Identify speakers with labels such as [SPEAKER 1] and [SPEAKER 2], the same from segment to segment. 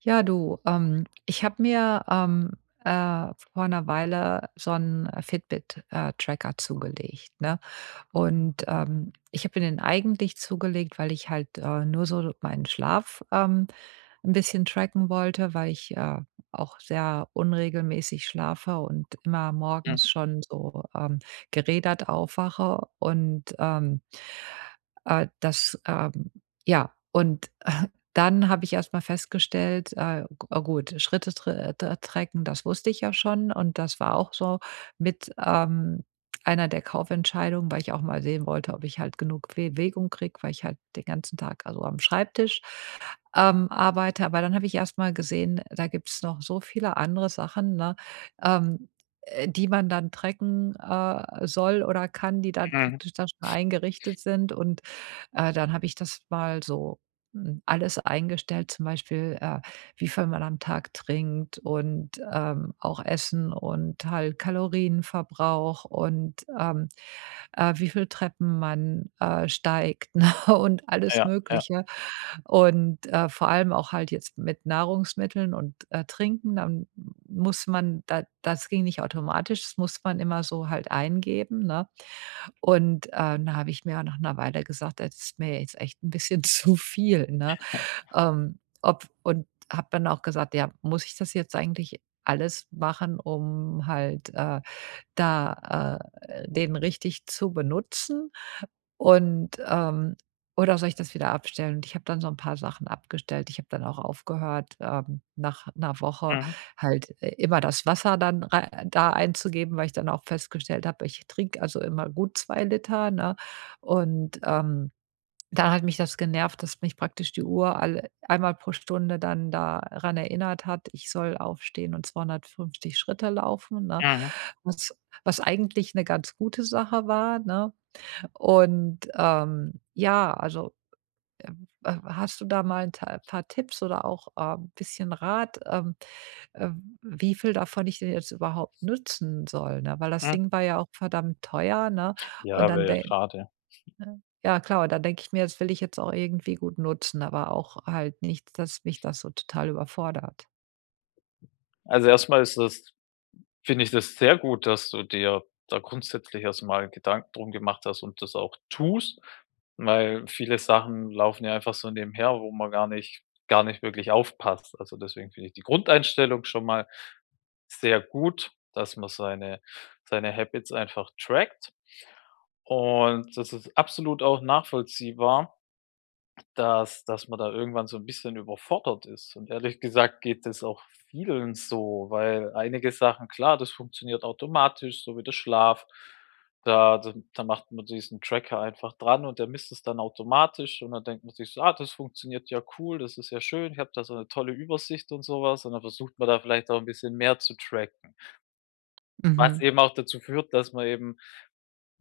[SPEAKER 1] Ich habe mir vor einer Weile so 'n Fitbit, Tracker zugelegt, ne? Und, ich habe mir den eigentlich zugelegt, weil ich halt, nur so meinen Schlaf, 'n bisschen tracken wollte, weil ich auch sehr unregelmäßig schlafe und immer
[SPEAKER 2] Mhm,
[SPEAKER 1] morgens schon so, gerädert aufwache äh, das, ähm ja, und dann habe ich erst mal festgestellt, g gut, tracken, das wusste ich ja schon und das war auch so mit einer der Kaufentscheidungen, weil ich auch mal sehen wollte, ob ich halt genug Bewegung kriege, weil ich halt den ganzen Tag, also am Schreibtisch, arbeite. Aber dann habe ich erst mal gesehen, da gibt's noch so viele andere Sachen, ne, ähm, die man dann tracken, soll oder kann, die dann
[SPEAKER 2] mhm.
[SPEAKER 1] praktisch da schon eingerichtet sind. Und, dann habe ich das mal so, alles eingestellt, zum Beispiel, wie viel man am Tag trinkt und, auch Essen und halt Kalorienverbrauch und, wie viel Treppen man, steigt, ne, und alles
[SPEAKER 2] Ja, ja.
[SPEAKER 1] Mögliche. Und, vor allem auch halt jetzt mit Nahrungsmitteln und, Trinken, dann muss man da das ging nicht automatisch, das muss man immer so halt eingeben, ne? Und, dann habe ich mir nach einer Weile gesagt: „Das ist mir jetzt echt ein bisschen zu viel“, ne? Ob und Habe dann auch gesagt: „Ja, muss ich das jetzt eigentlich alles machen, um halt, da, den richtig zu benutzen?“ und, oder soll ich das wieder abstellen? Und ich habe dann so ein paar Sachen abgestellt. Ich habe dann auch aufgehört, nach einer Woche
[SPEAKER 2] Mhm,
[SPEAKER 1] halt i immer das Wasser dann rei da einzugeben, weil ich dann auch festgestellt habe, ich trinke also immer gut 2 Liter, ne? Und, dann hat mich das genervt, dass mich praktisch die Uhr alle einmal pro Stunde dann daran erinnert hat, ich soll aufstehen und 250 Schritte laufen, ne?
[SPEAKER 2] mhm,
[SPEAKER 1] Was Was eigentlich eine ganz gute Sache war, ne? Und hast du da mal ein ta paar Tipps oder auch, bisschen Rat, äh, wie viel davon ich denn jetzt überhaupt nutzen soll, ne? Weil das
[SPEAKER 2] mhm.
[SPEAKER 1] Ding war ja auch verdammt teuer, ne? Und
[SPEAKER 2] Ja,
[SPEAKER 1] dann
[SPEAKER 2] wäre ja
[SPEAKER 1] de
[SPEAKER 2] schade.
[SPEAKER 1] ne? Ja klar, und dann denke ich mir, das will ich jetzt auch irgendwie gut nutzen, aber auch halt nicht, dass mich das so total überfordert.
[SPEAKER 2] Also, erstmal ist das finde ich das sehr gut, dass du dir da grundsätzlich erst mal Gedanken drum gemacht hast und das auch tust, weil viele Sachen laufen ja einfach so nebenher, wo man gar nicht wirklich aufpasst. Also, deswegen finde ich die Grundeinstellung schon mal sehr gut, dass man seine Habits einfach trackt und das ist absolut auch nachvollziehbar. Dass man da irgendwann so ein bisschen überfordert ist. Und ehrlich gesagt geht es auch vielen so, weil einige Sachen, klar, das funktioniert automatisch, so wie der Schlaf. Da macht man diesen Tracker einfach dran und der misst es dann automatisch und dann denkt man sich so: „Ah, das funktioniert ja cool, das ist ja schön, ich habe da so eine tolle Übersicht“ und sowas. Und dann versucht man da vielleicht auch ein bisschen mehr zu tracken, was
[SPEAKER 1] Mhm.
[SPEAKER 2] eben auch dazu führt, dass man eben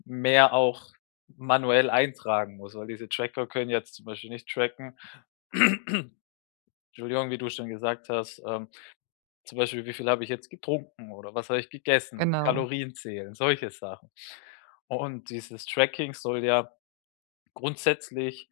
[SPEAKER 2] mehr auch manuell eintragen muss, weil diese Tracker können jetzt zum Beispiel nicht tracken. Entschuldigung, wie du schon gesagt hast, zum Beispiel, wie viel habe ich jetzt getrunken oder was habe ich gegessen,
[SPEAKER 1] Genau,
[SPEAKER 2] Kalorien zählen, solche Sachen. Und dieses Tracking soll ja grundsätzlich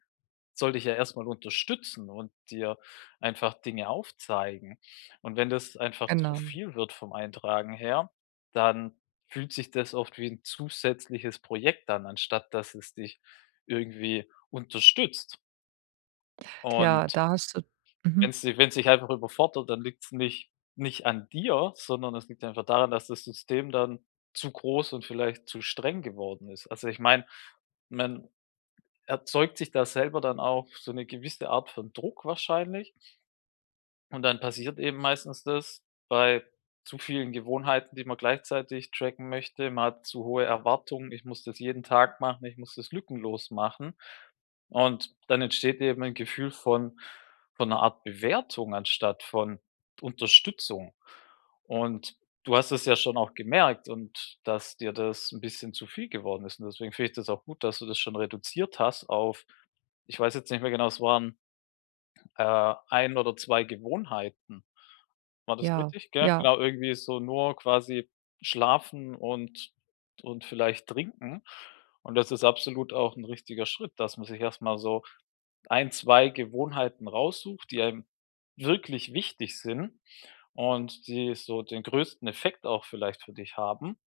[SPEAKER 2] soll dich ja erstmal unterstützen und dir einfach Dinge aufzeigen. Und wenn das einfach zu
[SPEAKER 1] genau.
[SPEAKER 2] viel wird vom Eintragen her, dann fühlt sich das oft wie ein zusätzliches Projekt an, anstatt dass es dich irgendwie unterstützt.
[SPEAKER 1] Ja,
[SPEAKER 2] Und
[SPEAKER 1] da hast du. Mhm.
[SPEAKER 2] wenn's dich einfach überfordert, dann liegt es nicht an dir, sondern es liegt einfach daran, dass das System dann zu groß und vielleicht zu streng geworden ist. Also, ich meine, man erzeugt sich da selber dann auch so eine gewisse Art von Druck wahrscheinlich und dann passiert eben meistens das bei zu vielen Gewohnheiten, die man gleichzeitig tracken möchte. Man hat zu hohe Erwartungen: „Ich muss das jeden Tag machen, ich muss das lückenlos machen.“ Und dann entsteht eben ein Gefühl von einer Art Bewertung anstatt von Unterstützung. Und du hast es ja schon auch gemerkt und dass dir das ein bisschen zu viel geworden ist. Und deswegen finde ich das auch gut, dass du das schon reduziert hast auf, ich weiß jetzt nicht mehr genau, es waren, 1 oder 2 Gewohnheiten. War das
[SPEAKER 1] Ja,
[SPEAKER 2] richtig? Gell,
[SPEAKER 1] ja.
[SPEAKER 2] genau, irgendwie so nur quasi schlafen und vielleicht trinken. Und das ist absolut auch ein richtiger Schritt, dass man sich erstmal so ein, 2 Gewohnheiten raussucht, die einem wirklich wichtig sind und die so den größten Effekt auch vielleicht für dich haben.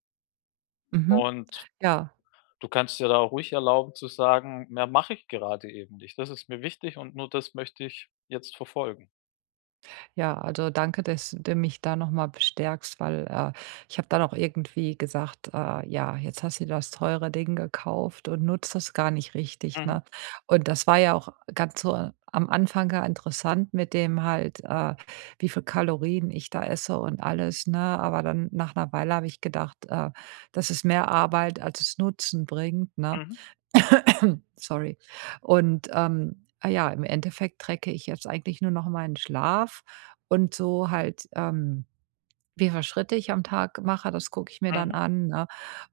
[SPEAKER 1] Mhm.
[SPEAKER 2] Und
[SPEAKER 1] Ja.
[SPEAKER 2] du kannst dir da auch ruhig erlauben zu sagen: „Mehr mache ich gerade eben nicht. Das ist mir wichtig und nur das möchte ich jetzt verfolgen.“
[SPEAKER 1] Ja, also danke, dass du mich da noch mal bestärkst, weil, ich habe dann auch irgendwie gesagt: ja, jetzt hast du dir das teure Ding gekauft und nutzt das gar nicht richtig“,
[SPEAKER 2] Mhm,
[SPEAKER 1] ne? Und das war ja auch ganz so am Anfang ja interessant mit dem halt, wie viel Kalorien ich da esse und alles, ne? Aber dann nach einer Weile habe ich gedacht, das ist mehr Arbeit, als es Nutzen bringt, ne?
[SPEAKER 2] mhm,
[SPEAKER 1] Sorry. Und, ja, im Endeffekt trecke ich jetzt eigentlich nur noch meinen Schlaf und so halt, wie viele Schritte ich am Tag mache, das gucke ich mir dann
[SPEAKER 2] mhm,
[SPEAKER 1] an, ne?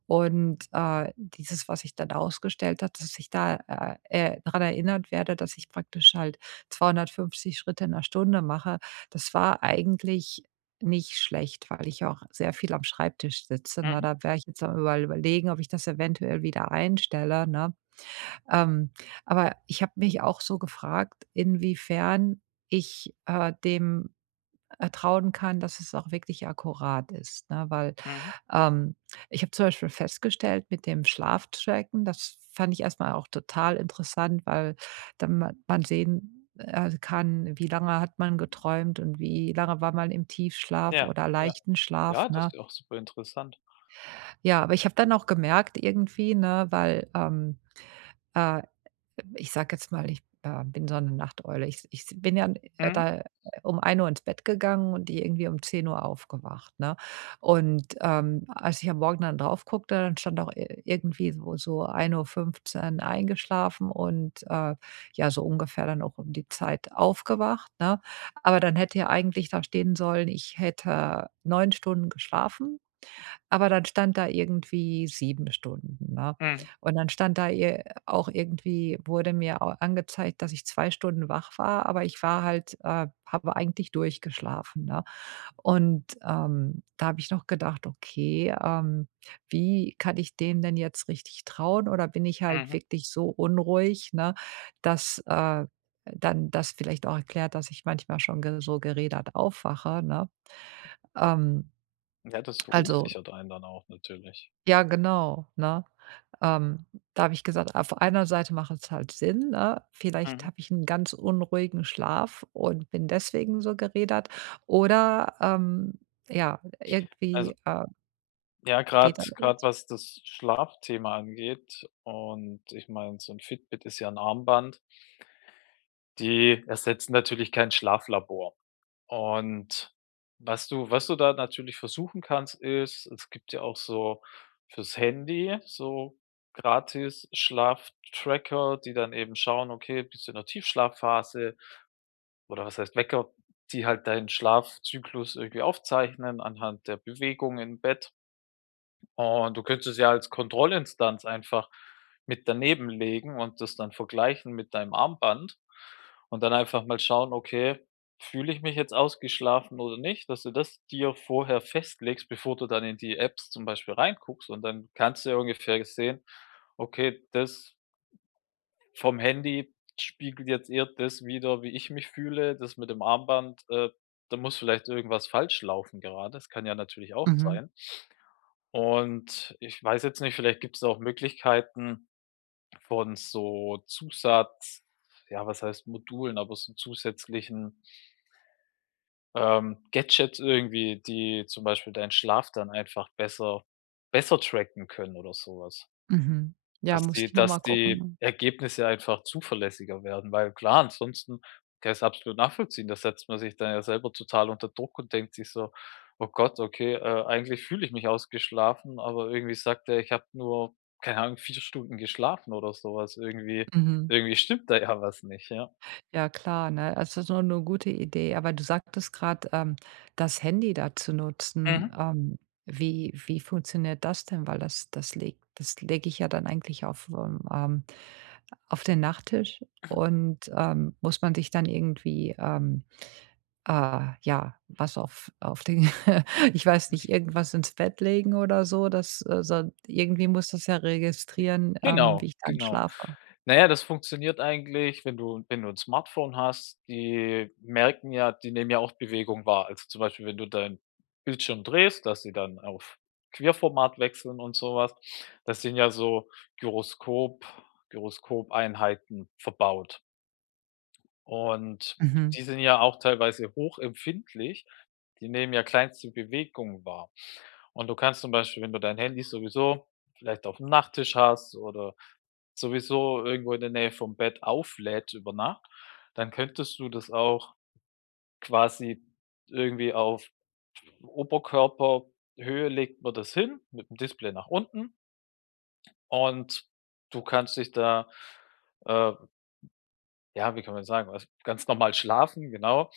[SPEAKER 1] Und, dieses, was ich dann ausgestellt habe, dass ich da, dran erinnert werde, dass ich praktisch halt 250 Schritte in der Stunde mache. Das war eigentlich nicht schlecht, weil ich auch sehr viel am Schreibtisch sitze, ne?
[SPEAKER 2] mhm,
[SPEAKER 1] Da wäre ich jetzt am Überlegen, ob ich das eventuell wieder einstelle, ne? Ähm, aber ich habe mich auch so gefragt, inwiefern ich dem, trauen kann, dass es auch wirklich akkurat ist, ne? Weil,
[SPEAKER 2] mhm.
[SPEAKER 1] ähm, ich habe zum Beispiel festgestellt mit dem Schlaftracken, das fand ich erstmal auch total interessant, weil dann ma man sehen, kann, wie lange hat man geträumt und wie lange war man im Tiefschlaf
[SPEAKER 2] Ja,
[SPEAKER 1] oder
[SPEAKER 2] ja.
[SPEAKER 1] leichten Schlaf,
[SPEAKER 2] Ja, das
[SPEAKER 1] ne?
[SPEAKER 2] ist ja auch superinteressant.
[SPEAKER 1] Ja, aber ich habe dann auch gemerkt irgendwie, ne, weil, äh ich sage jetzt mal, ich, bin so eine Nachteule. Ich bin ja,
[SPEAKER 2] Mhm,
[SPEAKER 1] da um 1 Uhr ins Bett gegangen und die irgendwie um 10 Uhr aufgewacht, ne? Und, als ich am Morgen dann drauf guckte, dann stand auch i irgendwie so 1 Uhr 15 eingeschlafen und, ja, so ungefähr dann auch um die Zeit aufgewacht, ne? Aber dann hätte ja eigentlich da stehen sollen, ich hätte 9 Stunden geschlafen. Aber dann stand da irgendwie 7 Stunden, ne?
[SPEAKER 2] mhm,
[SPEAKER 1] Und dann stand da ir auch irgendwie, wurde mir au angezeigt, dass ich 2 Stunden wach war, aber ich war halt habe eigentlich durchgeschlafen, ne? Und, da habe ich noch gedacht: „Okay, wie kann ich dem denn jetzt richtig trauen?“ Oder bin ich halt
[SPEAKER 2] mhm.
[SPEAKER 1] wirklich so unruhig, ne, dass, dann das vielleicht auch erklärt, dass ich manchmal schon ge so gerädert aufwache, ne? Ähm,
[SPEAKER 2] Ja, das
[SPEAKER 1] also.
[SPEAKER 2] verunsichert einen dann auch natürlich.
[SPEAKER 1] Ja, genau, ne? Ähm, Da habe ich gesagt, auf einer Seite macht es halt Sinn, ne? Vielleicht
[SPEAKER 2] Mhm.
[SPEAKER 1] habe ich einen ganz unruhigen Schlaf und bin deswegen so gerädert oder, ja,
[SPEAKER 2] Also,
[SPEAKER 1] irgendwie,
[SPEAKER 2] ja, gerade
[SPEAKER 1] geht
[SPEAKER 2] gerade
[SPEAKER 1] alles.
[SPEAKER 2] was das Schlafthema angeht, und ich meine, so 'n Fitbit ist ja 'n Armband. Die ersetzen natürlich kein Schlaflabor. Und was du da natürlich versuchen kannst, ist, es gibt ja auch so fürs Handy so gratis Schlaftracker, die dann eben schauen: „Okay, bist du in 'ner Tiefschlafphase?“ Oder was heißt Wecker, die halt deinen Schlafzyklus irgendwie aufzeichnen anhand der Bewegung im Bett. Und du könntest ja als Kontrollinstanz einfach mit daneben legen und das dann vergleichen mit deinem Armband und dann einfach mal schauen: „Okay, fühle ich mich jetzt ausgeschlafen oder nicht?“ Dass du das dir vorher festlegst, bevor du dann in die Apps zum Beispiel reinguckst, und dann kannst du ja ungefähr sehen: „Okay, das vom Handy spiegelt jetzt eher das wider, wie ich mich fühle. Das mit dem Armband, da muss vielleicht irgendwas falsch laufen gerade. Das kann ja natürlich auch
[SPEAKER 1] Mhm,
[SPEAKER 2] sein.“ Und ich weiß jetzt nicht, vielleicht gibt es auch Möglichkeiten von so Zusatz, ja, was heißt Modulen, aber so zusätzlichen, Gadgets irgendwie, die zum Beispiel deinen Schlaf dann einfach besser tracken können oder sowas.
[SPEAKER 1] mhm. Ja,
[SPEAKER 2] Dass
[SPEAKER 1] muss
[SPEAKER 2] die
[SPEAKER 1] ich noch
[SPEAKER 2] dass
[SPEAKER 1] mal
[SPEAKER 2] die
[SPEAKER 1] gucken.
[SPEAKER 2] Ergebnisse einfach zuverlässiger werden, weil klar, ansonsten kann ich's absolut nachvollziehen. Da setzt man sich dann ja selber total unter Druck und denkt sich so: „Oh Gott, okay, eigentlich fühle ich mich ausgeschlafen, aber irgendwie sagt er, ich habe nur, keine Ahnung, 4 Stunden geschlafen oder sowas. Irgendwie
[SPEAKER 1] Mhm.
[SPEAKER 2] irgendwie stimmt da ja was nicht“, ja.
[SPEAKER 1] Ja klar, ne? Also, das ist nur eine gute Idee. Aber du sagtest gerade, das Handy da zu nutzen.
[SPEAKER 2] Mhm.
[SPEAKER 1] Wie wie funktioniert das denn? Weil das lege ich ja dann eigentlich auf den Nachttisch und, muss man sich dann irgendwie, ja, was auf den ich weiß nicht, irgendwas ins Bett legen oder so, das, so irgendwie muss das ja registrieren, wie
[SPEAKER 2] Genau,
[SPEAKER 1] ich dann
[SPEAKER 2] genau.
[SPEAKER 1] schlafe.
[SPEAKER 2] Na ja, das funktioniert eigentlich, wenn du ein Smartphone hast, die nehmen ja auch Bewegung wahr. Also, zum Beispiel, wenn du deinen Bildschirm drehst, dass sie dann auf Querformat wechseln und so was. Das sind ja so Gyroskop Gyroskopeinheiten verbaut. Und
[SPEAKER 1] Mhm,
[SPEAKER 2] die sind ja auch teilweise hochempfindlich. Die nehmen ja kleinste Bewegungen wahr. Und du kannst zum Beispiel, wenn du dein Handy sowieso vielleicht auf dem Nachttisch hast oder sowieso irgendwo in der Nähe vom Bett auflädt über Nacht, dann könntest du das auch quasi irgendwie auf Oberkörperhöhe legt man das hin, mit dem Display nach unten, und du kannst dich da, äh, ja, wie kann man sagen, also ganz normal schlafen, genau.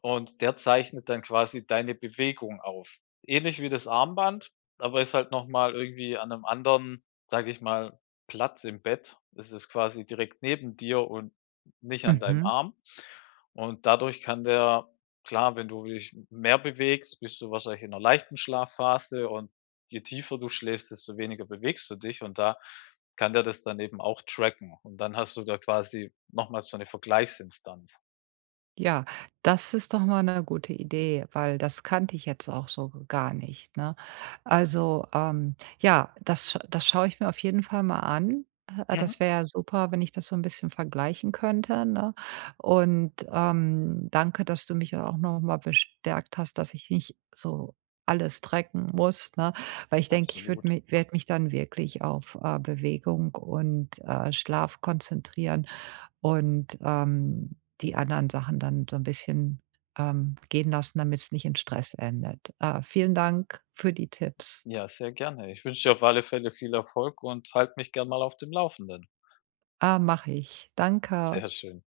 [SPEAKER 2] Und der zeichnet dann quasi deine Bewegung auf. Ähnlich wie das Armband, aber ist halt noch mal irgendwie an einem anderen, sage ich mal, Platz im Bett. Es ist quasi direkt neben dir und nicht an deinem
[SPEAKER 1] mhm.
[SPEAKER 2] Arm. Und dadurch kann der, klar, wenn du dich mehr bewegst, bist du wahrscheinlich in 'ner leichten Schlafphase, und je tiefer du schläfst, desto weniger bewegst du dich, und da kann der das dann eben auch tracken. Und dann hast du da quasi noch mal so eine Vergleichsinstanz.
[SPEAKER 1] Ja, das ist doch mal eine gute Idee, weil das kannte ich jetzt auch so gar nicht, ne? Also, ja, das schaue ich mir auf jeden Fall mal an.
[SPEAKER 2] Mhm.
[SPEAKER 1] Das wäre ja super, wenn ich das so ein bisschen vergleichen könnte, ne? Und, danke, dass du mich da auch noch mal bestärkt hast, dass ich nicht so alles tracken muss, ne? Weil ich denke, ich würde
[SPEAKER 2] Absolut.
[SPEAKER 1] mich werde mich dann wirklich auf, Bewegung und, Schlaf konzentrieren und, die anderen Sachen dann so ein bisschen, gehen lassen, damit es nicht in Stress endet. Vielen Dank für die Tipps.
[SPEAKER 2] Ja, sehr gerne. Ich wünsche dir auf alle Fälle viel Erfolg und halte mich gern mal auf dem Laufenden.
[SPEAKER 1] Mache ich. Danke.
[SPEAKER 2] Sehr schön.